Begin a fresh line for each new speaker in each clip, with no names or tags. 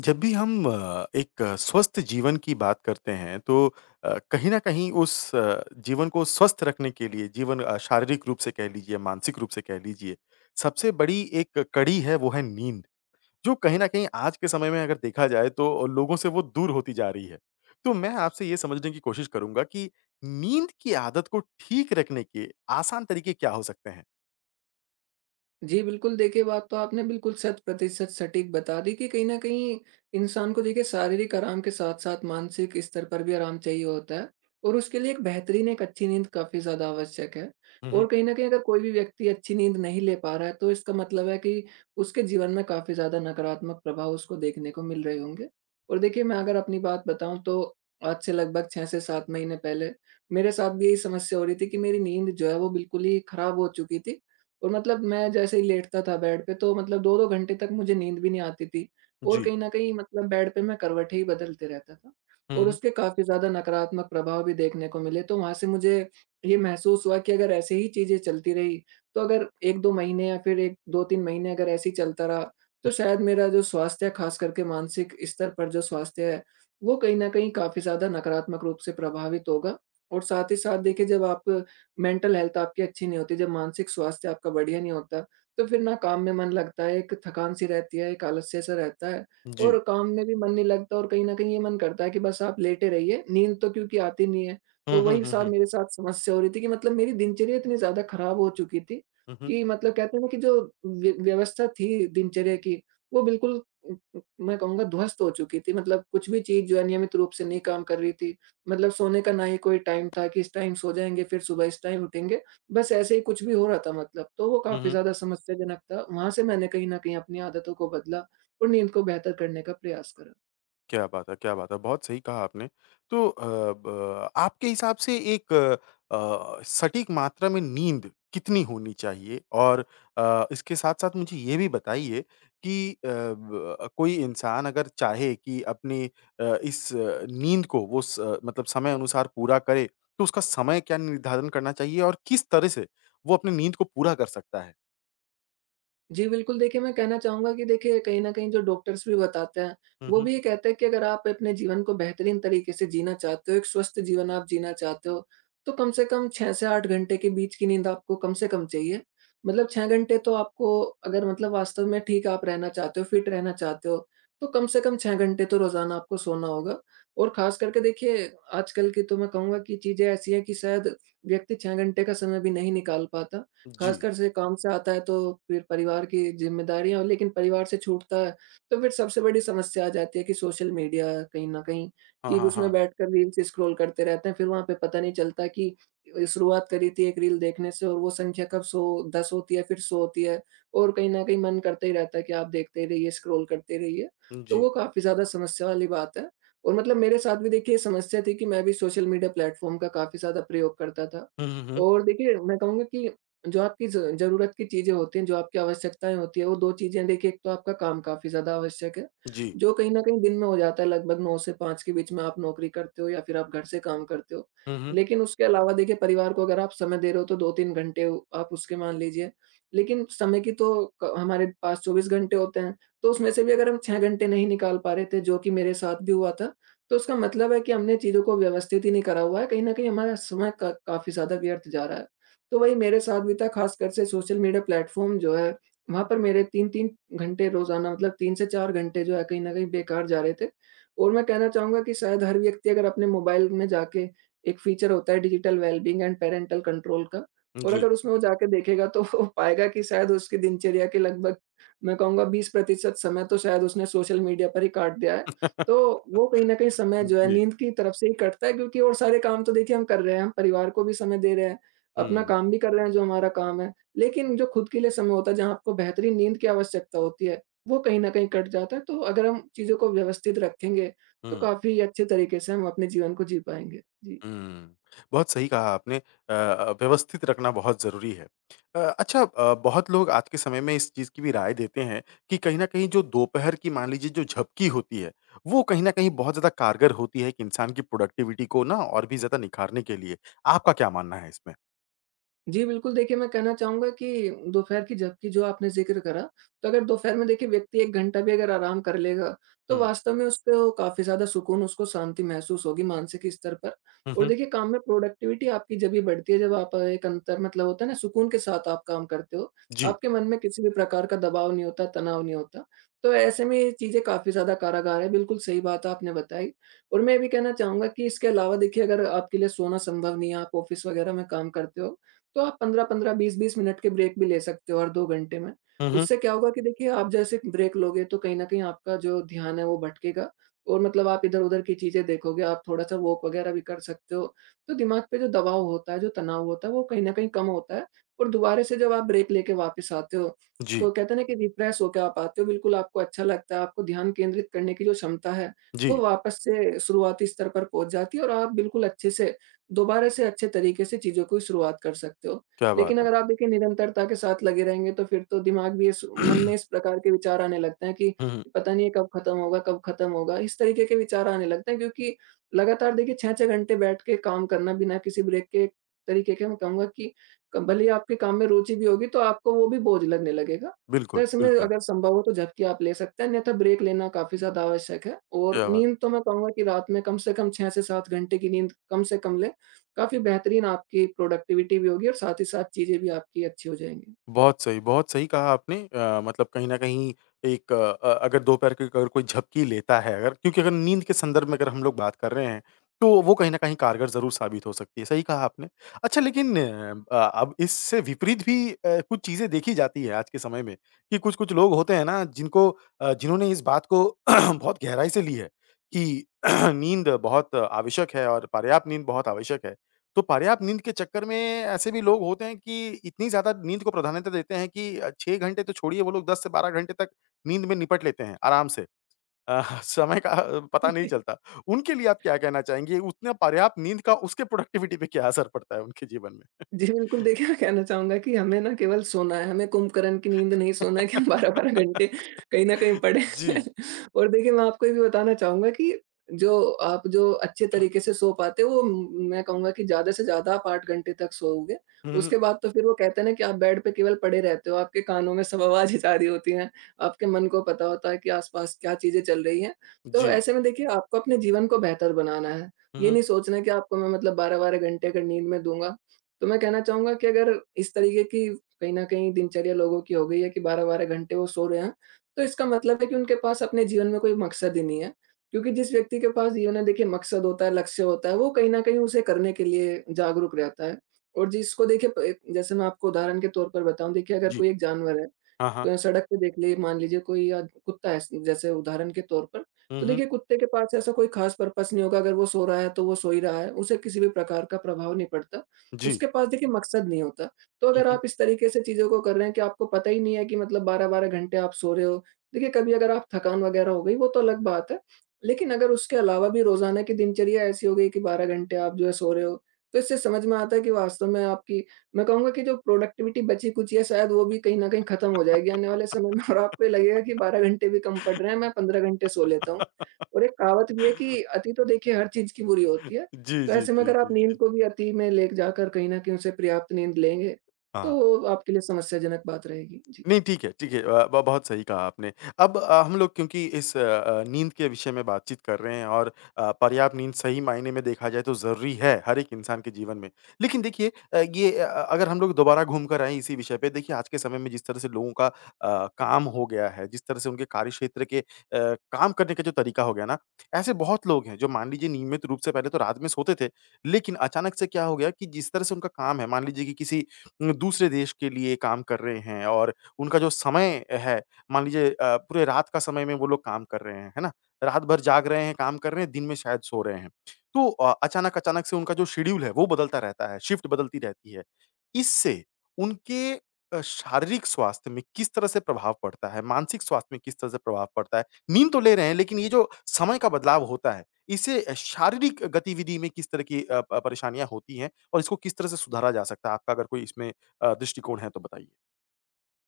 जब भी हम एक स्वस्थ जीवन की बात करते हैं तो कहीं न कहीं उस जीवन को स्वस्थ रखने के लिए जीवन शारीरिक रूप से कह लीजिए, मानसिक रूप से कह लीजिए, सबसे बड़ी एक कड़ी है वो है नींद, जो कहीं न कहीं आज के समय में अगर देखा जाए तो लोगों से वो दूर होती जा रही है। तो मैं आपसे ये समझने की कोशिश करूँगा कि नींद की आदत को ठीक रखने के आसान तरीके क्या हो सकते हैं?
जी, बिल्कुल देखिए, बात तो आपने बिल्कुल शत प्रतिशत सटीक बता दी कि कहीं न कहीं इंसान को देखिए शारीरिक आराम के साथ-साथ मानसिक स्तर पर भी आराम चाहिए होता है, और उसके लिए एक अच्छी नींद काफ़ी ज़्यादा आवश्यक है।
हुँ, हुँ।
और कहीं न कहीं अगर कोई भी व्यक्ति अच्छी नींद नहीं ले पा रहा है, तो इसका मतलब है कि उसके जीवन में काफ़ी ज़्यादा नकारात्मक प्रभाव उसको देखने को मिल रहे होंगे। और देखिए, मैं अगर अपनी बात बताऊँ, तो आज से लगभग 6 से 7 महीने पहले मेरे साथ भी यही समस्या हो रही थी कि मेरी नींद जो है वो बिल्कुल ही खराब हो चुकी थी, और मतलब मैं जैसे ही लेटता था बेड पे, तो मतलब 2-2 घंटे तक मुझे नींद भी नहीं आती थी, और
जी।
कहीं न कहीं मतलब बेड पे मैं करवटें ही बदलते रहता था,
हुँ,
और
हुँ।
उसके काफ़ी ज़्यादा नकारात्मक प्रभाव भी देखने को मिले। तो वहाँ से मुझे ये महसूस हुआ कि अगर ऐसे ही चीज़ें चलती रही, तो अगर 1-2 महीने या फिर एक 2-3 महीने अगर ऐसे ही चलता रहा, तो शायद मेरा जो स्वास्थ्य है, ख़ास करके मानसिक स्तर पर जो स्वास्थ्य है, वो कहीं न कहीं काफ़ी ज़्यादा नकारात्मक रूप से प्रभावित होगा। और साथ ही साथ देखिए, जब आप मेंटल हेल्थ तो आपकी अच्छी नहीं होती, जब मानसिक स्वास्थ्य आपका बढ़िया नहीं होता, तो फिर ना काम में मन लगता है, एक थकान-सी रहती है, एक आलस्य-सा रहता है,
जी।
और काम में भी मन नहीं लगता, और कहीं न कहीं ये मन करता है कि बस आप लेटे रहिए, नींद तो क्योंकि आती नहीं है।
हुँ,
तो
हुँ,
वही
हुँ, हुँ,
साथ
हुँ,
मेरे साथ समस्या हो रही थी कि मतलब मेरी दिनचर्या इतनी ज़्यादा खराब हो चुकी थी
हुँ,
कि मतलब कहते हैं ना कि जो व्यवस्था थी दिनचर्या की, वो बिल्कुल उम उम, मैं कहूँगा ध्वस्त हो चुकी थी। मतलब कुछ भी चीज़ जो है नियमित रूप से नहीं काम कर रही थी। मतलब सोने का ना ही कोई टाइम था कि इस टाइम सो जाएँगे, फिर सुबह इस टाइम उठेंगे। बस ऐसे ही कुछ भी हो रहा था मतलब, तो वो
हुँ,
काफ़ी
हुँ।
ज़्यादा समस्याजनक था। वहाँ से मैंने कहीं न कहीं अपनी आदतों को बदला और नींद को बेहतर करने का प्रयास करा।
क्या बात है, क्या बात है! बहुत सही कहा आपने। तो अ, ब आपके हिसाब से एक सटीक मात्रा में नींद कितनी होनी चाहिए? और इसके साथ-साथ मुझे ये भी बताइए कि अ, ब कोई इंसान अगर चाहे कि अपनी इस नींद को वो मतलब समय अनुसार पूरा करे, तो उसका समय क्या निर्धारण करना चाहिए और किस तरह से वो अपनी नींद को पूरा कर सकता है?
जी, बिल्कुल देखिए, मैं कहना चाहूँगा कि देखिए कहीं न कहीं जो डॉक्टर्स भी बताते हैं,
हुँ,
वो
हुँ।
भी ये कहते हैं कि अगर आप अपने जीवन को बेहतरीन तरीके से जीना चाहते हो, एक स्वस्थ जीवन आप जीना चाहते हो, तो कम से कम 6 से 8 घंटे के बीच की नींद आपको कम से कम चाहिए। मतलब 6 घंटे तो आपको, अगर मतलब वास्तव में ठीक आप रहना चाहते हो, फिट रहना चाहते हो, तो कम से कम 6 घंटे तो रोज़ाना आपको सोना होगा। और ख़ास करके देखिए, आजकल की तो मैं कहूँगा कि चीज़ें ऐसी हैं कि शायद व्यक्ति 6 घंटे का समय भी नहीं निकाल पाता।
जी।
खासकर से काम से आता है, तो फिर परिवार की ज़िम्मेदारियाँ लेकिन परिवार से छूटता है, तो फिर सबसे बड़ी समस्या आ जाती है कि सोशल मीडिया कहीं न कहीं
हाँ,
कि
हाँ,
उसमें
हाँ।
बैठकर रील्स स्क्रॉल करते रहते हैं, फिर वहाँ पे पता नहीं चलता कि शुरुआत करी थी एक रील देखने से, और वो संख्या कब 100 10 होती है, फिर 100 होती है, और कहीं न कहीं मन करता ही रहता है कि आप देखते ही रहिए, स्क्रॉल करते रहिए। तो
जी।
वो काफ़ी ज़्यादा समस्या वाली बात है, और मतलब मेरे साथ भी देखिए ये समस्या थी कि मैं भी सोशल मीडिया प्लेटफ़ॉर्म का काफ़ी ज़्यादा प्रयोग करता था।
हुँ, हुँ, हुँ।
और देखिए मैं कहूँगा कि जो आपकी ज़ ज़रूरत की चीज़ें होती हैं, जो आपकी आवश्यकताएँ होती हैं, वो 2 चीज़ें देखिए, एक तो आपका काम काफ़ी ज़्यादा आवश्यक है,
जी।
जो कहीं न कहीं दिन में हो जाता है, लगभग 9 से 5 के बीच में आप नौकरी करते हो या फिर आप घर से काम करते हो।
हुँ, हुँ।
लेकिन उसके अलावा देखिए परिवार को अगर आप समय दे रहे हो, तो 2-3 घंटे आप उसके मान लीजिए, लेकिन समय की तो क हमारे पास 24 घंटे होते हैं, तो उसमें से भी अगर हम 6 घंटे नहीं निकाल पा रहे थे, जो कि मेरे साथ भी हुआ था, तो उसका मतलब है कि हमने चीज़ों को व्यवस्थित ही नहीं करा हुआ है, कहीं न कहीं हमारा समय का काफ़ी ज़्यादा व्यर्थ जा रहा है। तो वही मेरे साथ भी था, ख़ासकर से सोशल मीडिया प्लेटफ़ॉर्म जो है, वहाँ पर मेरे 3-3 घंटे रोज़ाना, मतलब 3 से 4 घंटे जो है कहीं न कहीं बेकार जा रहे थे। और मैं कहना चाहूँगा कि शायद हर व्यक्ति अगर अपने मोबाइल में जाके, एक फ़ीचर होता है digital wellbeing and parental control का, और
जी।
अगर उसमें वो जाके देखेगा, तो वो पाएगा कि शायद उसकी दिनचर्या के लगभग, मैं कहूँगा 20% समय तो शायद उसने सोशल मीडिया पर ही काट दिया है। तो वो कहीं न कहीं समय जो है
जी।
नींद की तरफ से ही कटता है, क्योंकि और सारे काम तो देखिए हम कर रहे हैं, हम परिवार को भी समय दे रहे हैं। अपना
हुँ,
काम भी कर रहे हैं जो हमारा काम है, लेकिन जो खुद के लिए समय होता है, जहाँ आपको बेहतरीन नींद की आवश्यकता होती है, वो कहीं न कहीं कट जाता है। तो अगर हम चीज़ों को व्यवस्थित रखेंगे, तो
हुँ,
काफ़ी अच्छे तरीके से हम अपने जीवन को जी पाएँगे। जी।
हुँ। बहुत सही कहा आपने व्यवस्थित रखना बहुत ज़रूरी है। अच्छा बहुत लोग आज के समय में इस चीज़ की भी राय देते हैं कि कहीं न कहीं जो दोपहर की मान लीजिए जो झपकी होती है, वो कहीं न कहीं बहुत ज़्यादा कारगर होती है एक इंसान की प्रोडक्टिविटी को ना और भी ज़्यादा निखारने के लिए। आपका क्या मानना है इसमें?
जी, बिल्कुल देखिए, मैं कहना चाहूँगा कि दोपहर की जबकि जो आपने ज़िक्र करा, तो अगर दोपहर में देखिए व्यक्ति 1 घंटा भी अगर आराम कर लेगा, तो
हुँ,
वास्तव में उसको काफ़ी ज़्यादा सुकून, उसको शांति महसूस होगी मानसिक स्तर पर।
हुँ,
और
हुँ।
देखिए काम में प्रोडक्टिविटी आपकी जभी बढ़ती है जब आप एक अंतर मतलब होता है ना, सुकून के साथ आप काम करते हो,
जी।
आपके मन में किसी भी प्रकार का दबाव नहीं होता, तनाव नहीं होता। तो ऐसे में ये चीज़ें काफ़ी ज़्यादा कारागार है, बिल्कुल सही बात आपने बताई। और मैं ये भी कहना चाहूँगा कि इसके अलावा देखिए अगर आपके लिए सोना संभव नहीं है, आप ऑफ़िस वग़ैरह में काम करते हो, तो आप 15-15, 20-20 मिनट के ब्रेक भी ले सकते हो हर 2 घंटे में।
हुँ, हुँ।
उससे क्या होगा कि देखिए आप जैसे ब्रेक लोगे, तो कहीं न कहीं आपका जो ध्यान है वो भटकेगा, और मतलब आप इधर-उधर की चीज़ें देखोगे, आप थोड़ा-सा वॉक वगैरह भी कर सकते हो। तो दिमाग पे जो दबाव होता है, जो तनाव होता है, वो कहीं न कहीं कम होता है, और दोबारा से जब आप ब्रेक लेके वापस आते हो,
जी,
तो कहते हैं ना कि रिफ्रेश होके आप आते हो, बिल्कुल आपको अच्छा लगता है, आपको ध्यान केंद्रित करने की जो क्षमता है, वो
जी।
वापस से शुरुआती स्तर पर पहुँच जाती है, और आप बिल्कुल अच्छे से दोबारा से अच्छे तरीके से चीज़ों को शुरुआत कर सकते हो।
क्या बात
लेकिन
है!
अगर आप देखिए निरंतरता के साथ लगे रहेंगे, तो फिर तो दिमाग भी इस मन में इस प्रकार के विचार आने लगते हैं कि
हुँ, हुँ।
पता नहीं है कब खत्म होगा, कब खत्म होगा? इस तरीके के विचार आने लगते हैं, क्योंकि लगातार देखिए 6-6 घंटे बैठ के काम करना बिना किसी ब्रेक के, एक तरीके के मैं कहूँगा कि क भले ही आपके काम में रुचि भी होगी, तो आपको वो भी बोझ लगने लगेगा। तो
बिल्कुल,
इसमें
बिल्कुल।
अगर संभव हो तो झपकी आप ले सकते हैं, अन्यथा ब्रेक लेना काफ़ी ज़्यादा आवश्यक है। और
क्या बात
नींद तो मैं कहूँगा कि रात में कम से कम 6 से 7 घंटे की नींद कम से कम लें, काफ़ी बेहतरीन आपकी प्रोडक्टिविटी भी होगी, और साथ ही साथ चीज़ें भी आपकी अच्छी हो जाएँगी।
बहुत सही कहा आपने मतलब कहीं न कहीं एक अगर दोपहर की अगर कोई झपकी लेता है अगर क्योंकि अगर नींद के संदर्भ में अगर हम लोग बात कर रहे हैं, तो वो कहीं न कहीं कारगर ज़रूर साबित हो सकती है, सही कहा आपने। अच्छा लेकिन अब इससे विपरीत भी कुछ चीज़ें देखी जाती है आज के समय में, कि कुछ-कुछ लोग होते हैं ना जिनको जिन्होंने इस बात को बहुत गहराई से ली है, कि नींद बहुत आवश्यक है और पर्याप्त नींद बहुत आवश्यक है। तो पर्याप्त नींद के चक्कर में ऐसे भी लोग होते हैं कि इतनी ज़्यादा नींद को प्राधान्यता देते हैं कि 6 घंटे तो छोड़िए वो लोग 10 से 12 घंटे तक नींद में निपट लेते हैं आराम से। अ, समय का पता नहीं चलता। उनके लिए आप क्या कहना चाहेंगे? उतना पर्याप्त नींद का उसके प्रोडक्टिविटी पे क्या असर पड़ता है उनके जीवन में?
जी, बिल्कुल देखिए, मैं कहना चाहूँगा कि हमें ना केवल सोना है, हमें कुम्भकर्ण की नींद नहीं सोना है कि हम 12-12 घंटे कहीं न कहीं पड़े
जी।
और देखिए मैं आपको ये भी बताना चाहूँगा कि जो जो अच्छे तरीके से सो पाते हो, वो म मैं कहूँगा कि ज़्यादा से ज़्यादा आप 8 घंटे तक सोओगे।
हुँ, हुँ।
उसके बाद तो फिर वो कहते हैं ना कि आप बेड पे केवल पड़े रहते हो, आपके कानों में सब आवाज़ें जा रही होती हैं, आपके मन को पता होता है कि आस-पास क्या चीज़ें चल रही हैं। तो
जी।
ऐसे में देखिए आपको अपने जीवन को बेहतर बनाना है,
हुँ,
ये
हुँ।
नहीं सोचना है कि आपको मैं मतलब 12-12 घंटे अगर नींद मैं दूँगा, तो मैं कहना चाहूँगा कि अगर इस तरीके की कहीं न कहीं दिनचर्या लोगों की हो गई है कि 12-12 घंटे वो सो रहे हैं, तो इसका मतलब है कि उनके पास अपने जीवन में कोई मकसद ही नहीं है। क्योंकि जिस व्यक्ति के पास जीवन में देखिए मकसद होता है, लक्ष्य होता है, वो कहीं न कहीं उसे करने के लिए जागरूक रहता है। और जिसको देखिए प जैसे मैं आपको उदाहरण के तौर पर बताऊँ, देखिए अगर
जी।
कोई एक जानवर है,
हाँ, हाँ।
क सड़क पे देख लिए मान लीजिए कोई कुत्ता है जैसे उदाहरण के तौर पर,
हुँ,
तो
हुँ।
देखिए कुत्ते के पास ऐसा कोई ख़ास पर्पस नहीं होगा। अगर वो सो रहा है तो वो सो ही रहा है, उसे किसी भी प्रकार का प्रभाव नहीं पड़ता।
जी।
उसके पास देखिए मकसद नहीं होता। तो
हुँ,
अगर
हुँ।
आप इस तरीके से चीज़ों को कर रहे हैं कि आपको पता ही नहीं है कि मतलब 12-12 घंटे आप सो रहे हो, देखिए कभी अगर आप थकान वग़ैरह हो गई वो तो अलग बात है। लेकिन अगर उसके अलावा भी रोज़ाना की दिनचर्या ऐसी हो गई कि 12 घंटे आप जो है सो रहे हो, तो इससे समझ में आता है कि वास्तव में आपकी मैं कहूँगा कि जो प्रोडक्टिविटी बची-खुची है शायद वो भी कहीं न कहीं ख़त्म हो जाएगी आने वाले समय में, और आपको ये लगेगा कि 12 घंटे भी कम पड़ रहे हैं, मैं 15 घंटे सो लेता हूँ। और एक कहावत भी है कि अति तो देखिए हर चीज़ की बुरी होती है,
जी,
तो
जी,
ऐसे में
जी,
अगर आप
जी,
नींद
जी।
को भी अति में ले जाकर कहीं न कहीं उसे पर्याप्त नींद लेंगे,
हाँ।
तो आपके लिए समस्याजनक बात रहेगी। जी।
नहीं, ठीक है, ठीक है। अ, ब बहुत सही कहा आपने। अब हम लोग क्योंकि इस नींद के विषय में बातचीत कर रहे हैं और पर्याप्त नींद सही मायने में देखा जाए तो ज़रूरी है, हर एक इंसान के जीवन में। लेकिन देखिए अगर हम लोग दोबारा घूम कर आएँ इसी विषय पे, देखिए आज के समय में जिस तरह से लोगों का काम हो गया है, जिस तरह से उनके कार्यक्षेत्र के काम करने का जो तरीका हो गया ना, ऐसे बहुत लोग हैं जो मान लीजिए नियमित रूप से पहले तो रात में सोते थे, लेकिन अचानक से क्या हो गया कि जिस तरह से उनका काम है, मान लीजिए कि किसी दूसरे देश के लिए काम कर रहे हैं और उनका जो समय है, मान लीजिए पूरे रात का समय में वो लोग काम कर रहे हैं, है ना? रात भर जाग रहे हैं, काम कर रहे हैं, दिन में शायद सो रहे हैं। तो अचानक-अचानक से उनका जो शेड्यूल है, वो बदलता रहता है, शिफ्ट बदलती रहती है। इससे उनके शारीरिक स्वास्थ्य में किस तरह से प्रभाव पड़ता है? मानसिक स्वास्थ्य में किस तरह से प्रभाव पड़ता है? नींद तो ले रहे हैं, लेकिन ये जो समय का बदलाव होता है, इससे शारीरिक गतिविधि में किस तरह की अ, प परेशानियाँ होती हैं और इसको किस तरह से सुधारा जा सकता है? आपका अगर कोई इसमें दृष्टिकोण है तो बताइए?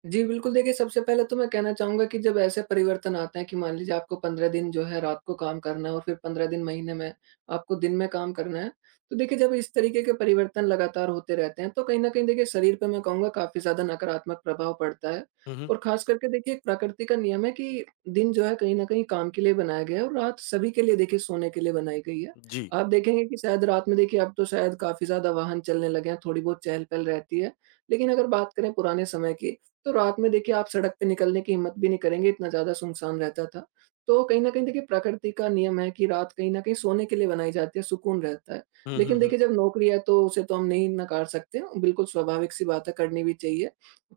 जी, बिल्कुल। देखिए सबसे पहले तो मैं कहना चाहूँगा कि जब ऐसे परिवर्तन आते हैं कि मान लीजिए आपको 15 दिन जो है रात को काम करना है और फिर 15 दिन महीने में आपको दिन में काम करना है। तो देखिए जब इस तरीके के परिवर्तन लगातार होते रहते हैं तो कहीं न कहीं देखिए शरीर पे मैं कहूँगा काफ़ी ज़्यादा नकारात्मक प्रभाव पड़ता है।
हुँ, हुँ।
और ख़ास करके देखिए एक प्रकृति का नियम है कि दिन जो है कहीं न कहीं काम के लिए बनाया गया है, और रात सभी के लिए देखिए सोने के लिए बनाई गई है।
जी।
आप देखेंगे कि शायद रात में देखिए अब तो शायद काफ़ी ज़्यादा वाहन चलने लगे हैं, थोड़ी बहुत चहल-पहल रहती है। लेकिन अगर बात करें पुराने समय की, तो रात में देखिए आप सड़क पे निकलने की हिम्मत भी नहीं करेंगे, इतना ज़्यादा सुनसान रहता था। तो कहीं न कहीं देखिए प्रकृति का नियम है कि रात कहीं न कहीं सोने के लिए बनाई जाती है, सुकून रहता है।
हुँ, हुँ,
लेकिन
हुँ।
देखिए जब नौकरी है तो उसे तो हम नहीं नकार सकते, बिल्कुल स्वाभाविक सी बात है, करनी भी चाहिए।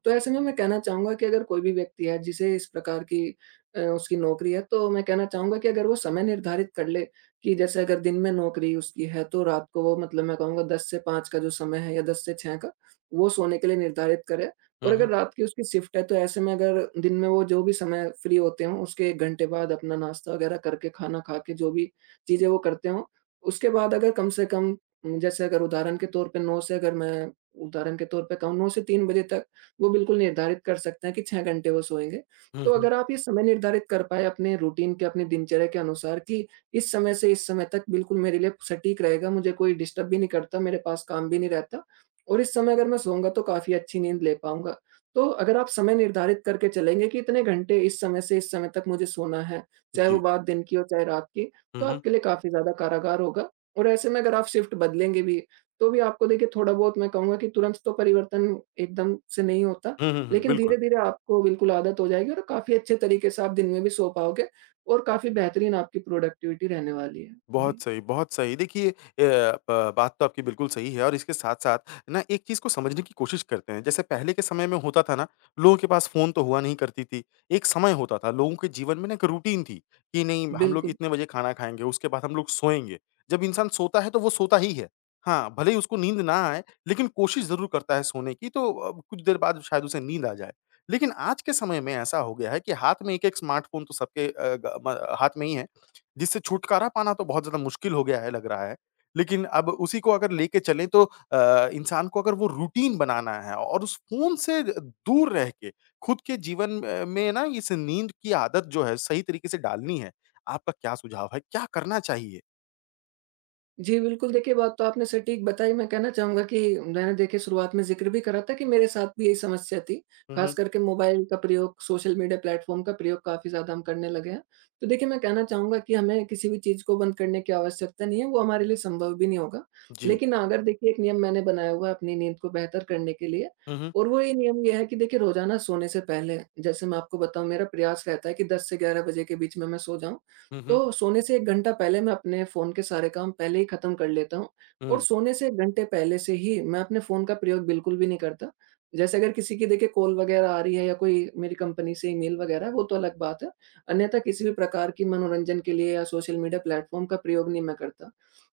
तो ऐसे में मैं कहना चाहूँगा कि अगर कोई भी व्यक्ति है जिसे इस प्रकार की उसकी नौकरी है, तो मैं कहना चाहूँगा कि अगर वो समय निर्धारित कर ले कि जैसे अगर दिन में नौकरी उसकी है तो रात को वो मतलब मैं कहूँगा 10 से 5 का जो समय है, या 10 से 6 का, वो सोने के लिए निर्धारित करे।
हुँ,
और अगर
हुँ।
रात की उसकी शिफ्ट है, तो ऐसे में अगर दिन में वो जो भी समय फ्री होते हों उसके 1 घंटे बाद अपना नाश्ता वगैरह करके, खाना खा के जो भी चीज़ें वो करते हों, उसके बाद अगर कम से कम जैसे अगर उदाहरण के तौर पे 9 से, अगर मैं उदाहरण के तौर पे कहूँ 9 से 3 बजे तक, वो बिल्कुल निर्धारित कर सकते हैं कि 6 घंटे वो सोएँगे।
हुँ,
तो
हुँ।
अगर आप ये समय निर्धारित कर पाएँ अपने रूटीन के, अपनी दिनचर्या के अनुसार कि इस समय से इस समय तक बिल्कुल मेरे लिए सटीक रहेगा, मुझे कोई डिस्टर्ब भी नहीं करता, मेरे पास काम भी नहीं रहता, और इस समय अगर मैं सोऊँगा तो काफ़ी अच्छी नींद ले पाऊँगा। तो अगर आप समय निर्धारित करके चलेंगे कि इतने घंटे, इस समय से इस समय तक मुझे सोना है, चाहे वो
जी।
बात दिन की हो चाहे रात की,
हुँ,
तो
हुँ।
आपके लिए काफ़ी ज़्यादा कारागार होगा। और ऐसे में अगर आप शिफ्ट बदलेंगे भी, तो भी आपको देखिए थोड़ा बहुत, मैं कहूँगा कि तुरंत तो परिवर्तन एकदम से नहीं होता,
हुँ, हुँ, हुँ।
लेकिन
बिल्कुल।
धीरे-धीरे आपको बिल्कुल आदत हो जाएगी और काफ़ी अच्छे तरीके से आप दिन में भी सो पाओगे, और काफ़ी बेहतरीन आपकी प्रोडक्टिविटी रहने वाली है। जी,
बहुत सही, बहुत सही। देखिए अ, ब बात तो आपकी बिल्कुल सही है और इसके साथ-साथ ना एक चीज़ को समझने की कोशिश करते हैं। जैसे पहले के समय में होता था ना, लोगों के पास फ़ोन तो हुआ नहीं करती थी। एक समय होता था, लोगों के जीवन में ना एक रूटीन थी कि नहीं हम लोग
बिल्कुल।
इतने बजे खाना खाएँगे, उसके बाद हम लोग सोएँगे। जब इंसान सोता है तो वो सोता ही है। हाँ, भले ही उसको नींद ना आए लेकिन कोशिश ज़रूर करता है सोने की तो कुछ देर बाद शायद उसे नींद आ जाए। लेकिन आज के समय में ऐसा हो गया है कि हाथ में एक-एक स्मार्टफ़ोन तो सबके अ, ग म हाथ में ही है। जिससे छुटकारा पाना तो बहुत ज़्यादा मुश्किल हो गया है लग रहा है। लेकिन अब उसी को अगर लेके चलें तो इंसान को अगर वो रूटीन बनाना है और उस फ़ोन से दूर रह के खुद के जीवन में ना इस नींद की आदत जो है सही तरीके से डालनी है, आपका क्या सुझाव है? क्या करना चाहिए?
जी, बिल्कुल। देखिए बात तो आपने सटीक बताई। मैं कहना चाहूँगा कि मैंने देखिए शुरुआत में ज़िक्र भी करा था कि मेरे साथ भी यही समस्या थी।
हुँ,
ख़ास
हुँ।
करके मोबाइल का प्रयोग, सोशल मीडिया प्लेटफ़ॉर्म का प्रयोग काफ़ी ज़्यादा हम करने लगे हैं। तो देखिए मैं कहना चाहूँगा कि हमें किसी भी चीज़ को बंद करने की आवश्यकता नहीं है, वो हमारे लिए संभव भी नहीं होगा।
जी।
लेकिन अगर देखिए, एक नियम मैंने बनाया हुआ है अपनी नींद को बेहतर करने के लिए,
हुँ, हुँ।
और वो ये नियम ये है कि देखिए रोज़ाना सोने से पहले, जैसे मैं आपको बताऊँ, मेरा प्रयास रहता है कि 10 से 11 बजे के बीच में मैं सो जाऊँ।
हुँ, हुँ।
तो सोने से 1 घंटा पहले मैं अपने फ़ोन के सारे काम पहले ही ख़त्म कर लेता हूँ, और
हुँ।
सोने से 1 घंटे पहले से ही मैं अपने फ़ोन का प्रयोग बिल्कुल भी नहीं करता। जैसे अगर किसी की देखिए कॉल वग़ैरह आ रही है, या कोई मेरी कंपनी से ईमेल वग़ैरह, वो तो अलग बात है। अन्यथा किसी भी प्रकार की मनोरंजन के लिए या सोशल मीडिया प्लेटफ़ॉर्म का प्रयोग नहीं मैं करता।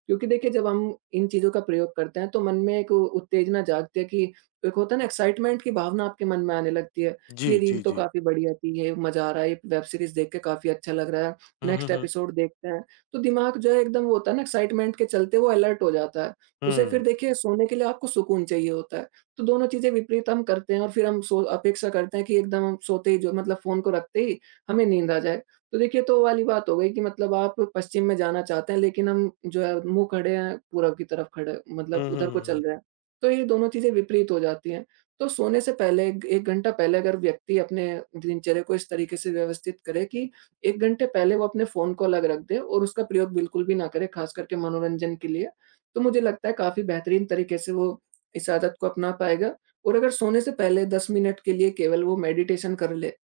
क्योंकि देखिए जब हम इन चीज़ों का प्रयोग करते हैं तो मन में एक उत्तेजना जागती है कि, एक होता है ना, एक्साइटमेंट की भावना आपके मन में आने लगती है, कि ये
जी,
रील
जी,
तो
जी।
काफ़ी बढ़िया थी, ये मज़ा आ रहा है, ये वेब सीरीज़ देख के काफ़ी अच्छा लग रहा है,
हुँ, हुँ,
नेक्स्ट
हुँ।
एपिसोड देखते हैं, तो दिमाग जो है एकदम, वो होता है ना एक्साइटमेंट, के चलते वो अलर्ट हो जाता है। उसे फिर
हुँ।
देखिए सोने के लिए आपको सुकून चाहिए होता है, तो दोनों चीज़ें विपरीत हम करते हैं, और फिर हम सो अपेक्षा करते हैं कि एकदम हम सोते ही, जो मतलब फ़ोन को रखते ही हमें नींद आ जाए। तो देखिए, तो वो वाली बात हो गई कि मतलब आप पश्चिम में जाना चाहते हैं, लेकिन हम जो है मुँह खड़े हैं पूरब की तरफ, खड़े
हुँ,
मतलब
हुँ,
उधर को
हुँ, हुँ।
चल रहे हैं। तो ये दोनों चीज़ें विपरीत हो जाती हैं। तो सोने से पहले, 1 घंटा पहले, अगर व्यक्ति अपने दिनचर्या को इस तरीके से व्यवस्थित करे कि 1 घंटे पहले वो अपने फ़ोन को अलग रख दे और उसका प्रयोग बिल्कुल भी ना करे, ख़ास करके मनोरंजन के लिए, तो मुझे लगता है काफ़ी बेहतरीन तरीके से वो इस आदत को अपना पाएगा। और अगर सोने से पहले 10 मिनट के लिए केवल वो मेडिटेशन कर ले,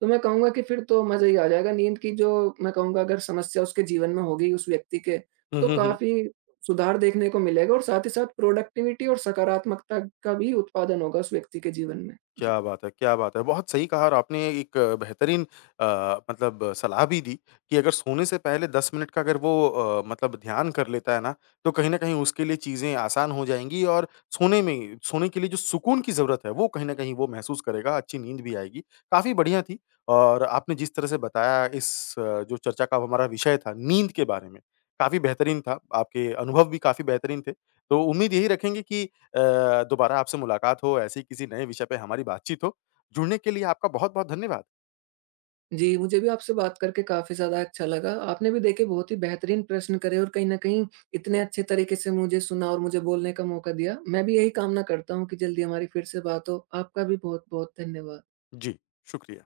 तो मैं कहूँगा कि फिर तो मज़ा ही आ जाएगा। नींद की जो मैं कहूँगा, अगर समस्या उसके जीवन में हो गई उस व्यक्ति के,
हुँ,
तो
हुँ, हुँ।
काफ़ी सुधार देखने को मिलेगा, और साथ ही साथ प्रोडक्टिविटी और सकारात्मकता का भी उत्पादन होगा उस व्यक्ति के जीवन में। जी।
क्या बात है, क्या बात है! बहुत सही कहा और आपने एक बेहतरीन अ, मतलब सलाह भी दी कि अगर सोने से पहले 10 मिनट का अगर वो मतलब ध्यान कर लेता है ना, तो कहीं न कहीं उसके लिए चीज़ें आसान हो जाएँगी और सोने में सोने के लिए जो सुकून की ज़रूरत है, वो कहीं न कहीं वो महसूस करेगा, अच्छी नींद भी आएगी। काफ़ी बढ़िया थी और आपने जिस तरह से बताया इस अ, जो चर्चा का हमारा विषय था, नींद के बारे में, काफ़ी बेहतरीन था। आपके अनुभव भी काफ़ी बेहतरीन थे। तो उम्मीद यही रखेंगे कि दोबारा आपसे मुलाकात हो, ऐसे ही किसी नए विषय पे हमारी बातचीत हो। जुड़ने के लिए आपका बहुत-बहुत धन्यवाद।
जी, मुझे भी आपसे बात करके काफ़ी ज़्यादा अच्छा लगा। आपने भी देखिए बहुत ही बेहतरीन प्रश्न करे, और कहीं न कहीं इतने अच्छे तरीके से मुझे सुना और मुझे बोलने का मौका दिया। मैं भी यही कामना करता हूँ कि जल्दी हमारी फिर से बात हो। आपका भी बहुत-बहुत धन्यवाद।
जी, शुक्रिया।